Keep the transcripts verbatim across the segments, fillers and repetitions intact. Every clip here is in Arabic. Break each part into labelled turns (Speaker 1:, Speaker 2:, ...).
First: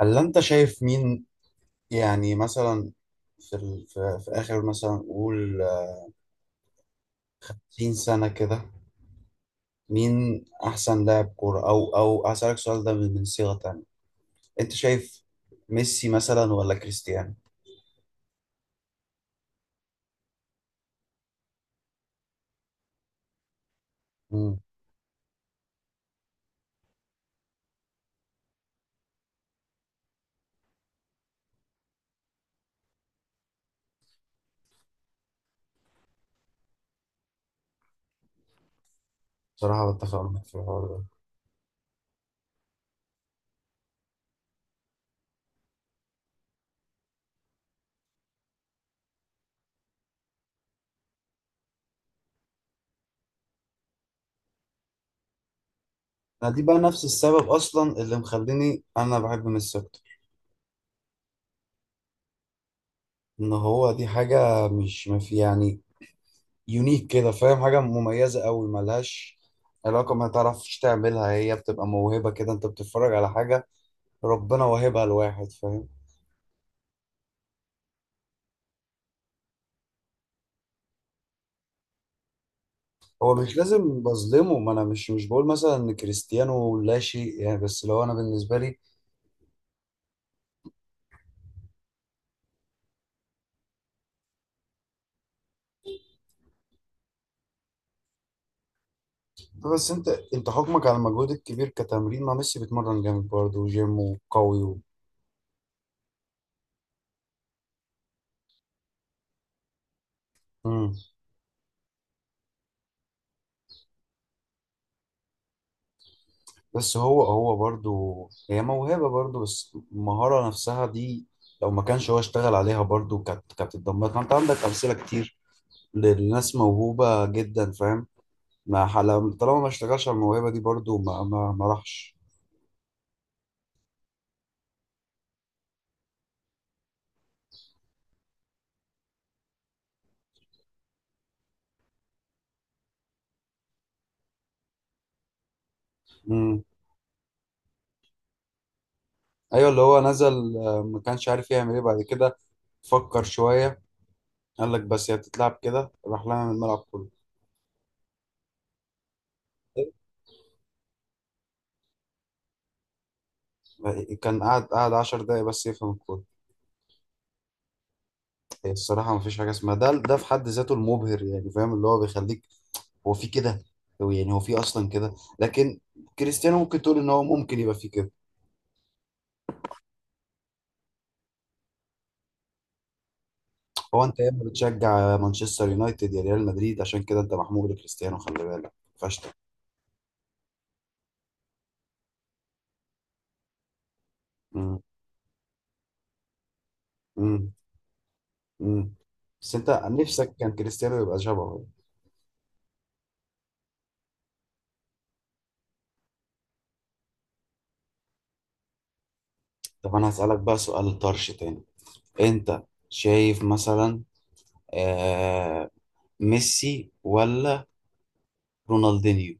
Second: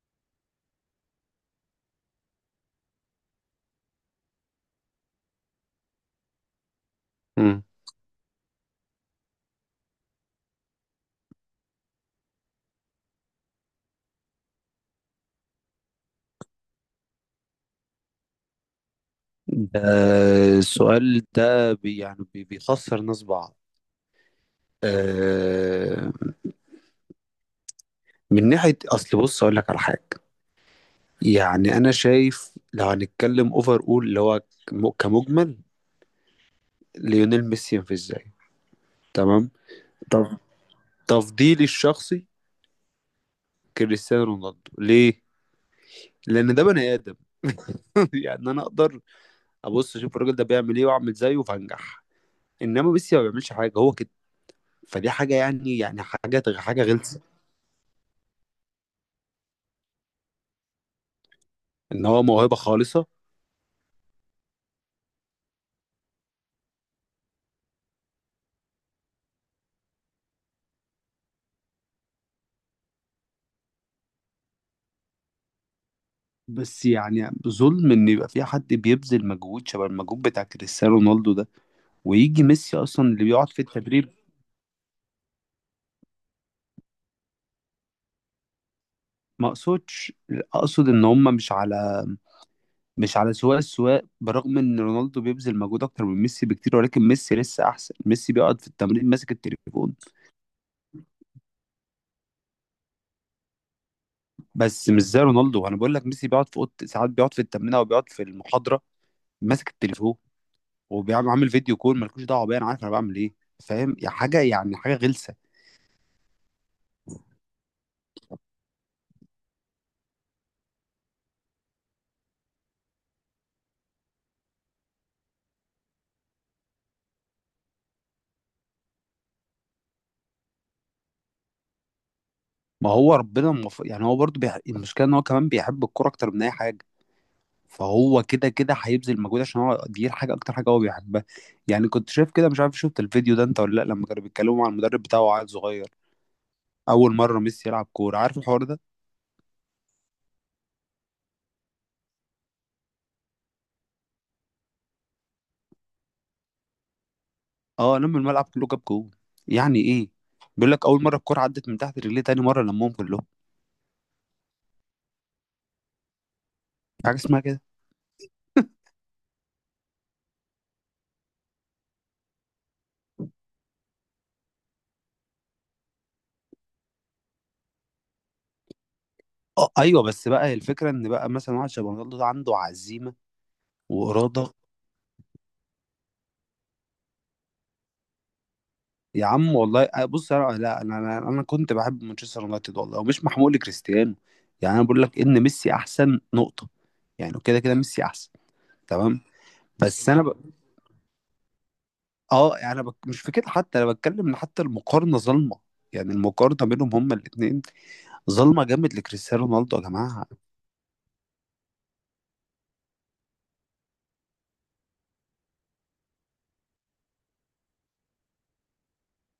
Speaker 1: هل انت شايف مين يعني مثلا في ال... في... في اخر مثلا قول
Speaker 2: مم.
Speaker 1: ستين سنة كده؟ مين احسن لاعب كورة او او هسألك السؤال ده من من صيغة تانية. انت شايف ميسي مثلا ولا كريستيانو؟
Speaker 2: آه، السؤال ده بي يعني بي- بيخسر ناس بعض.
Speaker 1: امم
Speaker 2: آه، من ناحية أصل، بص أقول لك على حاجة. يعني أنا شايف لو هنتكلم أوفر، أول اللي هو كم- كمجمل ليونيل ميسي ينفذ إزاي. تمام.
Speaker 1: بصراحة بتفق
Speaker 2: طب
Speaker 1: معاك في الحوار ده.
Speaker 2: تفضيلي الشخصي كريستيانو رونالدو ليه؟ لأن ده بني آدم. يعني أنا أقدر أبص أشوف الراجل ده بيعمل إيه وأعمل زيه فهنجح. إنما ميسي ما بيعملش حاجة، هو كده. فدي حاجة، يعني يعني حاجة
Speaker 1: أنا دي بقى
Speaker 2: حاجة
Speaker 1: نفس
Speaker 2: غلسة.
Speaker 1: السبب اصلا اللي مخليني انا بحب ميسي اكتر.
Speaker 2: ان هو موهبه خالصه.
Speaker 1: ان هو دي حاجة مش ما في يعني يونيك كده، فاهم؟ حاجة مميزة قوي ملهاش علاقة، ما تعرفش تعملها، هي بتبقى موهبة كده. انت بتتفرج على حاجة ربنا واهبها لواحد، فاهم؟
Speaker 2: بس يعني ظلم ان يبقى في حد بيبذل مجهود شبه المجهود بتاع كريستيانو رونالدو ده ويجي ميسي اصلا اللي
Speaker 1: هو
Speaker 2: بيقعد
Speaker 1: مش
Speaker 2: في
Speaker 1: لازم
Speaker 2: التدريب.
Speaker 1: بظلمه، ما انا مش مش بقول مثلا ان كريستيانو لا شيء يعني، بس لو انا بالنسبه لي.
Speaker 2: ما اقصدش. اقصد ان هم مش على، مش على سواء السواء، برغم ان رونالدو بيبذل مجهود اكتر من ميسي بكتير، ولكن ميسي لسه احسن. ميسي بيقعد في التمرين ماسك
Speaker 1: بس
Speaker 2: التليفون.
Speaker 1: انت انت حكمك على المجهود الكبير كتمرين، ما ميسي بيتمرن جامد برضه وجيم وقوي و...
Speaker 2: بس مش زي رونالدو، انا بقول لك ميسي بيقعد في اوضه ساعات، بيقعد في التمرين او بيقعد في المحاضره ماسك التليفون،
Speaker 1: مم.
Speaker 2: وبيعمل عامل فيديو كول، مالكوش دعوه بيا، انا عارف انا بعمل ايه. فاهم، يا حاجه يعني حاجه غلسه.
Speaker 1: بس هو هو برضه هي موهبه برضه، بس المهاره نفسها دي لو ما كانش هو اشتغل عليها برضه كانت كانت اتدمرت. ما انت عندك امثله كتير للناس موهوبه جدا، فاهم؟ ما حل- طالما ما اشتغلش على الموهبه دي برضه ما ما ما راحش.
Speaker 2: ما هو ربنا المف... يعني هو برضه بيح... المشكله ان هو كمان بيحب الكوره اكتر من اي حاجه. فهو كده كده هيبذل مجهود عشان هو دي الحاجه، اكتر حاجه هو بيحبها. يعني كنت شايف كده، مش عارف شفت الفيديو ده انت ولا لا، لما كانوا بيتكلموا مع المدرب بتاعه، وعيل صغير اول مره ميسي يلعب كوره، عارف الحوار ده؟
Speaker 1: ايوه، اللي هو نزل، آه، ما كانش عارف يعمل ايه بعد كده. فكر شويه قال لك بس هي بتتلعب كده، راح لها من الملعب كله.
Speaker 2: اه، لم الملعب كله، جاب جول. يعني ايه؟ بيقول لك اول مره الكوره عدت من تحت رجليه، تاني مره لمهم كلهم.
Speaker 1: كان قاعد قاعد عشر دقايق بس يفهم الكورة.
Speaker 2: في حاجه اسمها كده؟
Speaker 1: هي الصراحة ما فيش حاجة اسمها ده ده في حد ذاته المبهر، يعني فاهم؟ اللي هو بيخليك هو في كده، هو يعني هو في أصلا كده، لكن كريستيانو ممكن تقول إن هو ممكن يبقى في كده.
Speaker 2: اه ايوه، بس بقى الفكره ان بقى مثلا واحد شبه رونالدو ده عنده عزيمه
Speaker 1: هو أنت يا إما
Speaker 2: واراده.
Speaker 1: بتشجع مانشستر يونايتد يا ريال مدريد، عشان كده أنت محمود لكريستيانو، خلي بالك
Speaker 2: يا
Speaker 1: فشتك.
Speaker 2: عم والله، أه، بص انا لا، انا انا أنا كنت بحب مانشستر يونايتد والله، ومش محمول لكريستيانو. يعني
Speaker 1: مم.
Speaker 2: انا بقول لك ان ميسي احسن نقطه. يعني
Speaker 1: مم.
Speaker 2: كده كده ميسي احسن.
Speaker 1: مم.
Speaker 2: تمام.
Speaker 1: بس أنت
Speaker 2: بس انا
Speaker 1: نفسك كان
Speaker 2: ب...
Speaker 1: كريستيانو يبقى شبهه.
Speaker 2: اه يعني انا بك... مش في كده. حتى انا بتكلم ان حتى المقارنه ظالمه. يعني المقارنه بينهم هما الاثنين ظالمه جامد لكريستيانو رونالدو يا
Speaker 1: طب انا
Speaker 2: جماعه.
Speaker 1: هسألك بقى سؤال طرش تاني. انت شايف مثلا آه، ميسي ولا رونالدينيو؟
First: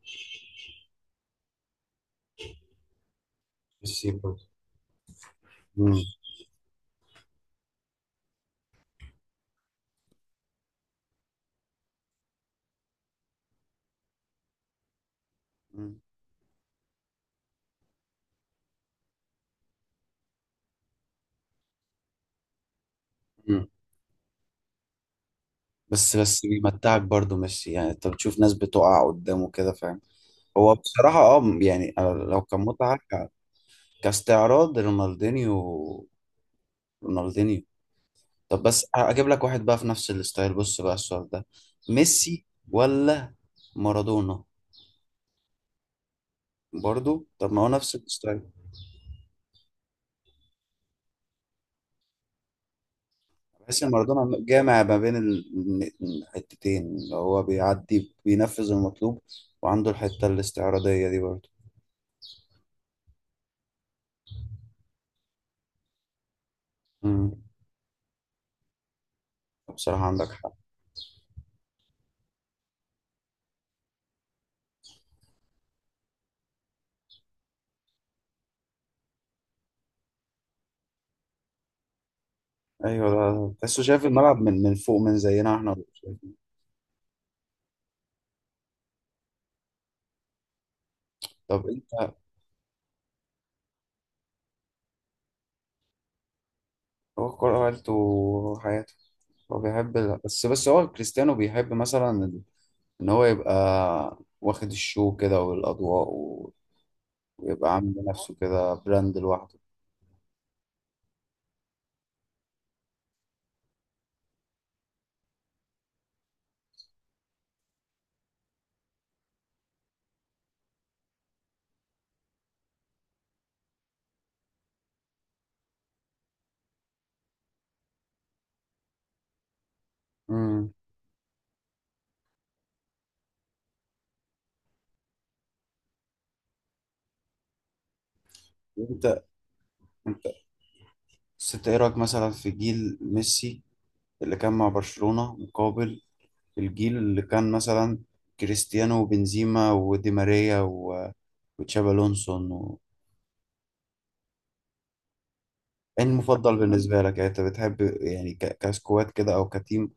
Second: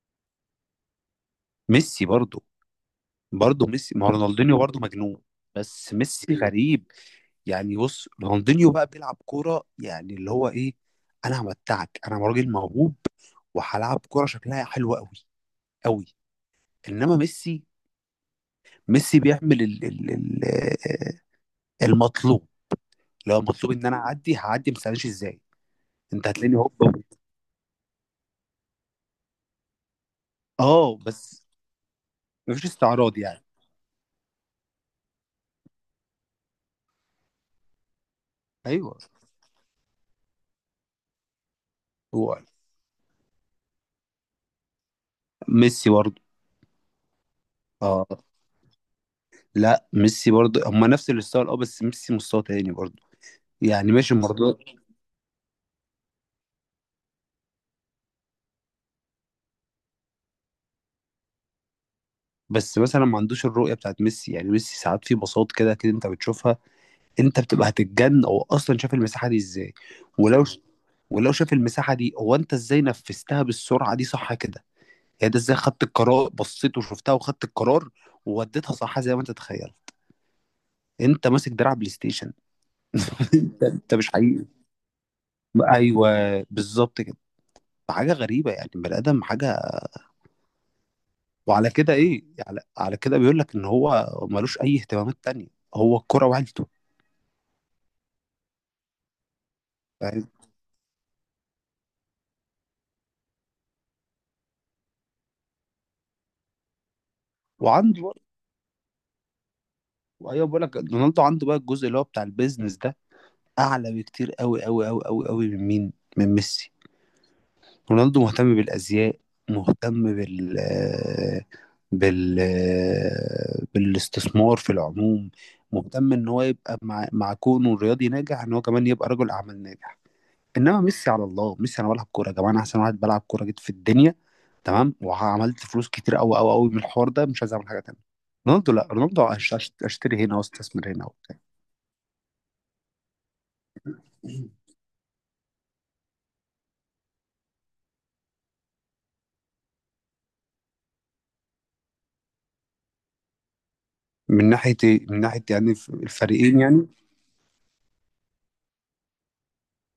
Speaker 2: ميسي برضو. برضو ميسي، ما
Speaker 1: ميسي
Speaker 2: هو
Speaker 1: برضه.
Speaker 2: رونالدينيو برضو مجنون. بس
Speaker 1: مم.
Speaker 2: ميسي غريب. يعني بص رونالدينيو بقى بيلعب كوره، يعني اللي هو ايه، انا همتعك، انا راجل موهوب وهلعب كوره شكلها حلو قوي
Speaker 1: مم.
Speaker 2: قوي. انما ميسي. ميسي بيعمل ال ال ال آه، المطلوب. لو
Speaker 1: مم.
Speaker 2: المطلوب ان انا اعدي هعدي، ما تسالنيش ازاي.
Speaker 1: بس
Speaker 2: انت
Speaker 1: بس
Speaker 2: هتلاقيني هوب.
Speaker 1: بيمتعك برضو ميسي، يعني انت بتشوف ناس بتقع قدامه كده، فاهم؟ هو
Speaker 2: اه
Speaker 1: بصراحة
Speaker 2: بس
Speaker 1: اه يعني أنا لو كان
Speaker 2: مفيش
Speaker 1: متعة
Speaker 2: استعراض
Speaker 1: ك-
Speaker 2: يعني.
Speaker 1: كاستعراض رونالدينيو. رونالدينيو طب بس
Speaker 2: ايوه،
Speaker 1: اجيب لك واحد بقى في نفس الستايل، بص بقى السؤال ده.
Speaker 2: هو
Speaker 1: ميسي ولا مارادونا؟
Speaker 2: ميسي برضه.
Speaker 1: برضو؟ طب ما هو نفس
Speaker 2: اه
Speaker 1: الستايل.
Speaker 2: لا، ميسي برضه، هما نفس الستايل، اه بس ميسي مستوى تاني برضه.
Speaker 1: تحس ان
Speaker 2: يعني ماشي
Speaker 1: مارادونا
Speaker 2: مارادونا.
Speaker 1: جامع ما بين ال- الحتتين، اللي هو بيعدي بينفذ المطلوب وعنده الحتة الاستعراضية دي برضه.
Speaker 2: بس مثلا ما عندوش الرؤيه بتاعت ميسي، يعني ميسي ساعات في بساط كده كده انت بتشوفها. انت
Speaker 1: امم
Speaker 2: بتبقى هتتجن، هو اصلا شاف المساحه دي ازاي.
Speaker 1: بصراحة عندك
Speaker 2: ولو
Speaker 1: حق.
Speaker 2: ولو شاف المساحه دي، هو انت ازاي نفذتها بالسرعه دي، صح كده؟ يعني ده ازاي خدت القرار، بصيت وشفتها وخدت القرار ووديتها صح، زي ما انت تتخيل انت ماسك دراع بلاي ستيشن.
Speaker 1: ايوه، ده
Speaker 2: انت
Speaker 1: تحسه
Speaker 2: انت
Speaker 1: شايف
Speaker 2: مش
Speaker 1: الملعب
Speaker 2: حقيقي.
Speaker 1: من من فوق، من زينا احنا.
Speaker 2: ايوه بالظبط كده. حاجه غريبه يعني، بني ادم حاجه.
Speaker 1: طب
Speaker 2: وعلى كده
Speaker 1: انت،
Speaker 2: ايه، على, على كده بيقول لك ان هو ملوش اي اهتمامات تانية. هو الكرة وعيلته.
Speaker 1: هو الكورة عيلته وحياته. هو بيحب،
Speaker 2: فاهم.
Speaker 1: بس بس هو كريستيانو بيحب مثلا ال- ان هو يبقى واخد الشو كده والاضواء و- ويبقى عامل
Speaker 2: وعنده،
Speaker 1: لنفسه كده براند لوحده.
Speaker 2: ايوه بقول لك رونالدو عنده بقى الجزء اللي هو بتاع البيزنس ده اعلى بكتير قوي قوي قوي قوي قوي من مين من ميسي. رونالدو مهتم بالازياء، مهتم بال بال بالاستثمار في العموم. مهتم ان هو يبقى مع مع كونه الرياضي ناجح، ان هو كمان يبقى رجل اعمال ناجح.
Speaker 1: امم
Speaker 2: انما ميسي، على الله ميسي، انا بلعب كوره يا جماعه، انا احسن واحد بلعب كوره جيت في الدنيا. تمام. وعملت فلوس كتير قوي قوي قوي من الحوار ده، مش عايز اعمل حاجه تانيه. رونالدو لا، رونالدو
Speaker 1: انت
Speaker 2: هش- هش- هشتري
Speaker 1: انت
Speaker 2: هنا واستثمر هنا وبتاع.
Speaker 1: بس انت ايه رايك مثلا في جيل ميسي اللي كان مع برشلونة مقابل الجيل اللي كان مثلا كريستيانو وبنزيما ودي ماريا و- وتشابي الونسو و...
Speaker 2: من ناحيه إيه؟ من ناحيه يعني ف-
Speaker 1: ايه المفضل
Speaker 2: الفريقين يعني.
Speaker 1: بالنسبة لك؟ يعني انت بتحب يعني ك... كسكواد كده او كتيم؟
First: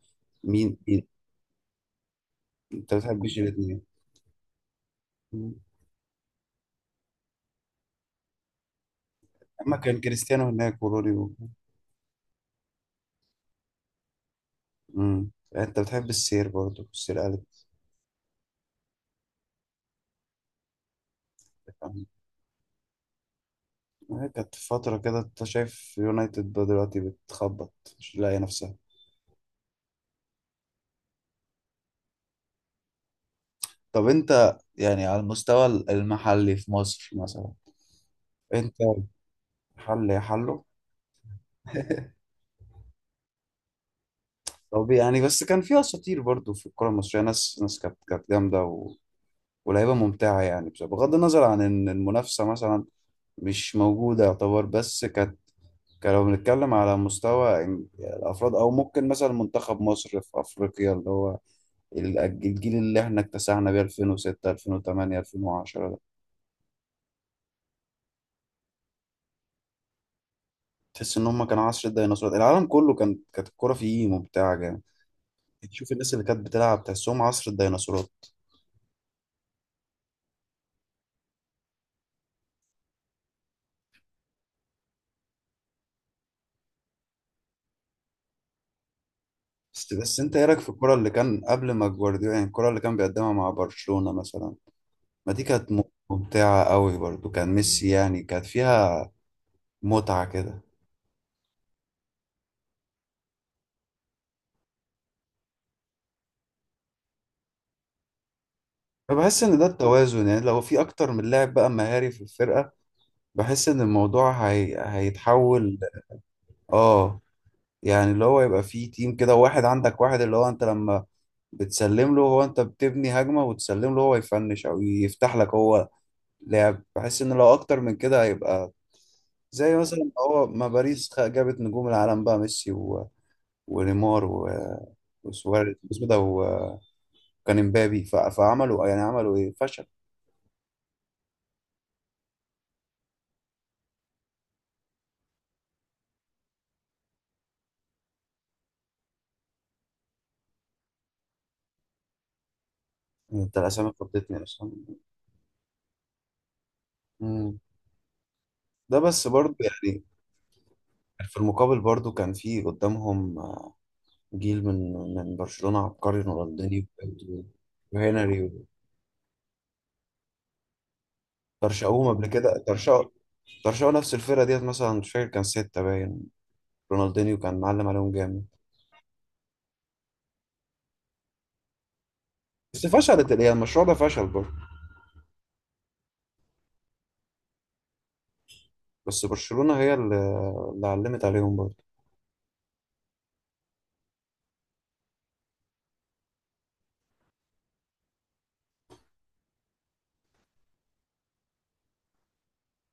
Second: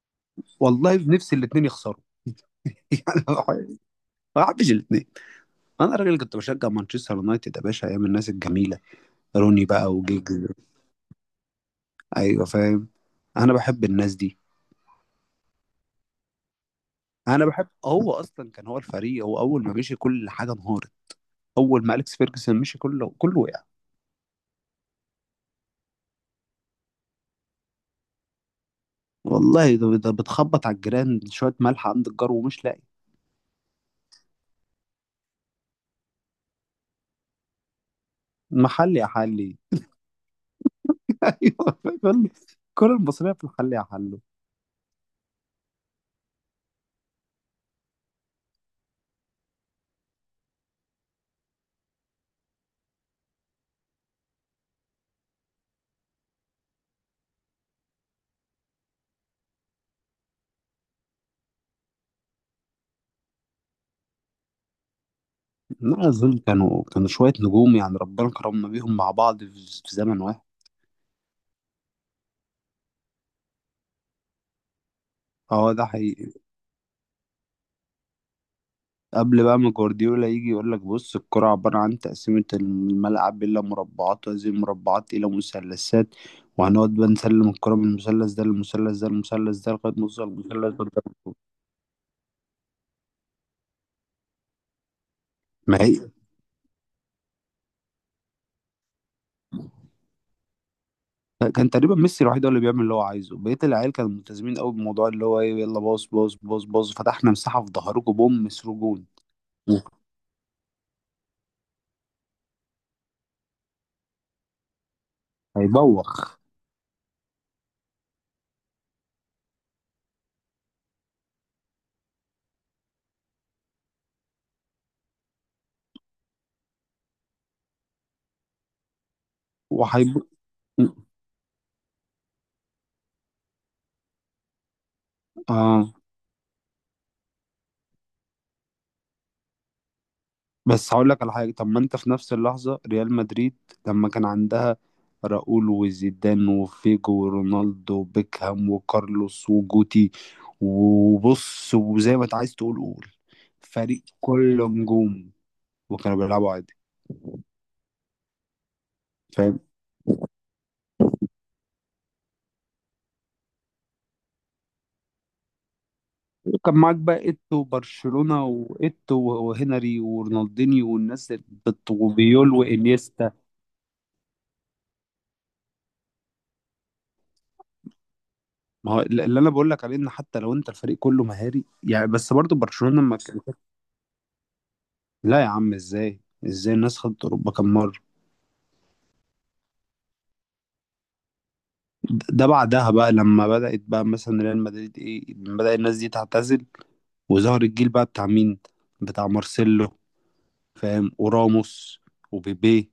Speaker 1: مين
Speaker 2: والله
Speaker 1: مين؟
Speaker 2: نفسي الاثنين يخسروا.
Speaker 1: انت بتحبش
Speaker 2: يعني
Speaker 1: الاثنين؟
Speaker 2: ما بحبش الاثنين. انا راجل كنت بشجع مانشستر يونايتد يا باشا ايام الناس الجميله، روني
Speaker 1: اما
Speaker 2: بقى
Speaker 1: كان
Speaker 2: وجيجز.
Speaker 1: كريستيانو هناك ورودي و...
Speaker 2: ايوه فاهم. انا بحب الناس دي.
Speaker 1: مم. يعني انت بتحب السير برضه، السير
Speaker 2: انا
Speaker 1: قالت.
Speaker 2: بحب هو اصلا كان هو الفريق، هو اول ما مشي كل حاجه انهارت. اول ما
Speaker 1: تفهم.
Speaker 2: اليكس فيرجسون مشي كله كله وقع.
Speaker 1: هي كانت فترة كده، انت شايف يونايتد دلوقتي بتخبط، مش لاقية نفسها.
Speaker 2: والله ده, ده بتخبط على الجيران، شويه ملح عند الجار ومش لاقي
Speaker 1: طب انت يعني على المستوى المحلي في مصر مثلا، انت،
Speaker 2: محل يا حلي.
Speaker 1: حل يا حلو.
Speaker 2: ايوه. الكره المصريه في الحل يا حلو.
Speaker 1: طب يعني بس كان فيها اساطير برضو في الكره المصريه، ناس ناس كانت كانت جامده و... ولعيبه ممتعه يعني. بس بغض النظر عن ان المنافسه مثلا مش موجوده يعتبر، بس كانت. كان لو بنتكلم على مستوى إن- الافراد، او ممكن مثلا منتخب مصر في افريقيا، اللي هو ال- الجيل اللي احنا اكتسحنا بيه ألفين وستة ألفين وتمانية ألفين وعشرة ده.
Speaker 2: لا أظن، كانوا كانوا شوية نجوم يعني ربنا كرمنا بيهم مع بعض في في زمن واحد.
Speaker 1: تحس ان هم كانوا عصر الديناصورات، العالم كله كان كانت الكوره فيه ممتعه جامد.
Speaker 2: اه ده
Speaker 1: تشوف الناس اللي
Speaker 2: حقيقي.
Speaker 1: كانت بتلعب تحسهم عصر الديناصورات.
Speaker 2: قبل بقى ما جوارديولا يجي يقول لك بص، الكرة عبارة عن تقسيمة الملعب إلى مربعات، وهذه المربعات إلى مثلثات، وهنقعد بقى نسلم الكرة من المثلث ده للمثلث ده للمثلث ده لغاية
Speaker 1: بس
Speaker 2: ما
Speaker 1: بس
Speaker 2: نوصل
Speaker 1: انت ايه رايك في
Speaker 2: للمثلث ده
Speaker 1: الكرة اللي
Speaker 2: قدام.
Speaker 1: كان قبل ما جوارديولا، يعني الكرة اللي كان بيقدمها مع برشلونة مثلا، ما دي
Speaker 2: ما
Speaker 1: كانت
Speaker 2: هي.
Speaker 1: ممتعة قوي برضو. كان ميسي يعني كانت فيها متعة كده.
Speaker 2: كان تقريبا ميسي الوحيد هو اللي بيعمل اللي هو عايزه، بقية العيال كانوا ملتزمين قوي بموضوع اللي هو ايه، يلا باص باص باص باص، فتحنا مساحة في ظهركم بوم، مسروا جون.
Speaker 1: فبحس ان ده التوازن، يعني لو في اكتر من لاعب بقى مهاري في الفرقة، بحس ان الموضوع هي... هيتحول.
Speaker 2: هيبوخ.
Speaker 1: اه، يعني اللي هو يبقى فيه تيم كده، واحد عندك واحد اللي هو انت لما بتسلم له هو، انت بتبني هجمة وتسلم له هو يفنش او يفتح لك هو لعب. بحس ان لو اكتر من كده هيبقى، زي مثلا
Speaker 2: وهيب.
Speaker 1: هو ما باريس خ- جابت نجوم العالم بقى ميسي و... ونيمار و... وسواريز
Speaker 2: اه
Speaker 1: اسمه إيه ده، وكان امبابي ف... فعملوا يعني عملوا ايه؟ فشل.
Speaker 2: بس هقول لك على حاجه. طب ما انت في نفس اللحظه ريال مدريد لما كان عندها راؤول وزيدان وفيجو ورونالدو وبيكهام وكارلوس وجوتي، وبص وزي ما انت عايز تقول قول،
Speaker 1: انت الاسامي
Speaker 2: فريق
Speaker 1: فضتني
Speaker 2: كله
Speaker 1: اصلا.
Speaker 2: نجوم، وكانوا بيلعبوا عادي.
Speaker 1: مم. ده بس برضه
Speaker 2: فاهم.
Speaker 1: يعني، في المقابل برضه كان في قدامهم، آه، جيل من من برشلونة عبقري:
Speaker 2: وكان
Speaker 1: رونالدينيو
Speaker 2: معاك بقى
Speaker 1: وبيدرو
Speaker 2: ايتو وبرشلونه
Speaker 1: وهنري.
Speaker 2: وايتو وهنري ورونالدينيو والناس، بت-
Speaker 1: ترشقوهم قبل
Speaker 2: وبيول
Speaker 1: كده، ترشقوا،
Speaker 2: وانيستا.
Speaker 1: ترشقوا نفس الفرقة ديت مثلا، مش فاكر كان ستة باين. رونالدينيو كان معلم عليهم جامد.
Speaker 2: ما هو اللي انا بقول لك عليه، ان حتى لو انت الفريق كله مهاري، يعني بس برضو
Speaker 1: بس
Speaker 2: برشلونه لما.
Speaker 1: فشلت الإيه، المشروع ده فشل برضه.
Speaker 2: لا يا عم، ازاي. ازاي الناس خدت اوروبا كام مره.
Speaker 1: بس برشلونة هي اللي، اللي علمت عليهم برضه.
Speaker 2: ده ده بعدها بقى لما بدات بقى مثلا ريال مدريد ايه، بدا الناس دي تعتزل، وظهر الجيل بقى بتاع مين، بتاع مارسيلو، فاهم، وراموس وبيبي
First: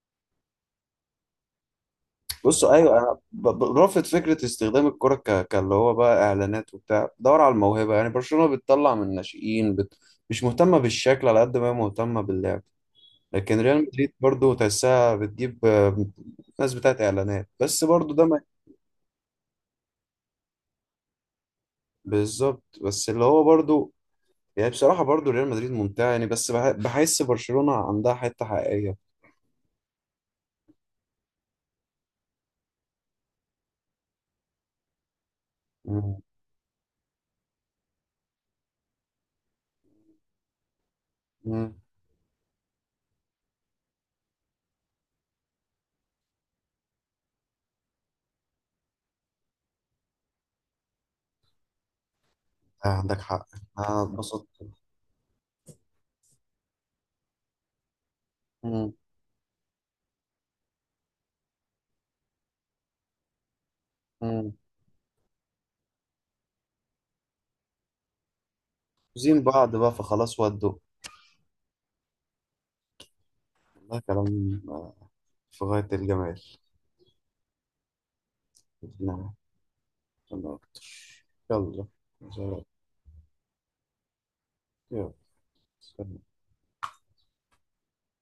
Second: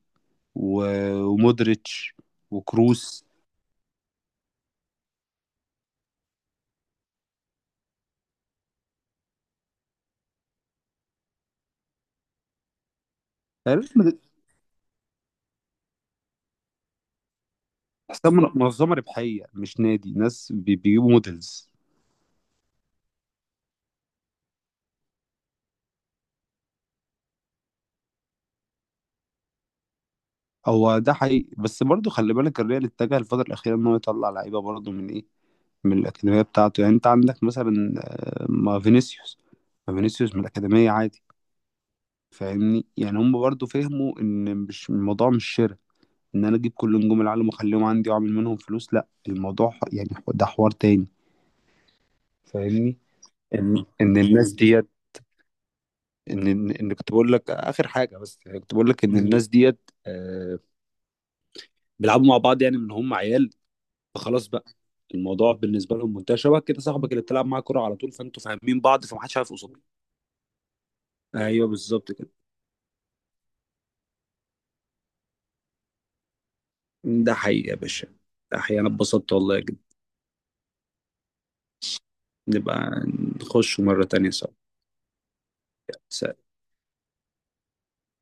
Speaker 2: و- ومودريتش
Speaker 1: بصوا ايوه، انا
Speaker 2: وكروس.
Speaker 1: ب- ب- برافض فكره استخدام الكره ك... كاللي هو بقى اعلانات وبتاع. دور على الموهبه، يعني برشلونة بتطلع من الناشئين بت... مش مهتمه بالشكل على قد ما هي مهتمه باللعب. لكن ريال
Speaker 2: ريال
Speaker 1: مدريد
Speaker 2: مدريد،
Speaker 1: برضه تحسها بتجيب، آه، ناس بتاعت اعلانات، بس برضه ده
Speaker 2: تحسها
Speaker 1: ما...
Speaker 2: من- منظمه ربحيه مش نادي، ناس بي- بيجيبوا موديلز.
Speaker 1: بالظبط، بس اللي هو برضه يعني. بصراحه برضه ريال مدريد ممتع يعني، بس بح... بحس برشلونة عندها حته حقيقيه.
Speaker 2: هو ده حقيقي، بس برضه خلي بالك، الريال اتجه الفتره الاخيره ان هو يطلع لعيبه برضه من ايه، من
Speaker 1: مم.
Speaker 2: الأكاديمية بتاعته. يعني أنت عندك مثلا، آه، ما فينيسيوس. ما فينيسيوس من الأكاديمية عادي.
Speaker 1: مم.
Speaker 2: فاهمني، يعني هم برضو فهموا إن مش الموضوع، مش شراء، إن أنا أجيب كل نجوم العالم وأخليهم عندي وأعمل منهم فلوس، لأ الموضوع ح- يعني ح- ده حوار تاني.
Speaker 1: آه،
Speaker 2: فاهمني.
Speaker 1: عندك حق.
Speaker 2: إن
Speaker 1: أنا
Speaker 2: إن الناس
Speaker 1: اتبسطت.
Speaker 2: ديت، إن إن إن كنت بقول لك آخر حاجة، بس يعني كنت بقول
Speaker 1: مم.
Speaker 2: لك إن الناس ديت، آه، بيلعبوا مع بعض يعني من هم عيال، فخلاص
Speaker 1: مم.
Speaker 2: بقى الموضوع بالنسبة لهم منتهي، شبه كده صاحبك اللي بتلعب معاه كورة على طول، فأنتوا فاهمين بعض فمحدش
Speaker 1: عاوزين
Speaker 2: عارف
Speaker 1: بعض
Speaker 2: قصاده.
Speaker 1: بقى فخلاص ودوا.
Speaker 2: ايوه بالظبط كده.
Speaker 1: والله كلام، آه، في غاية الجمال.
Speaker 2: ده حقيقي يا باشا. ده حقيقي، انا اتبسطت
Speaker 1: نعم.
Speaker 2: والله جدا.
Speaker 1: أنا أكتر. يلا. سلام.
Speaker 2: نبقى نخش مرة تانية سوا.
Speaker 1: يلا. سلام.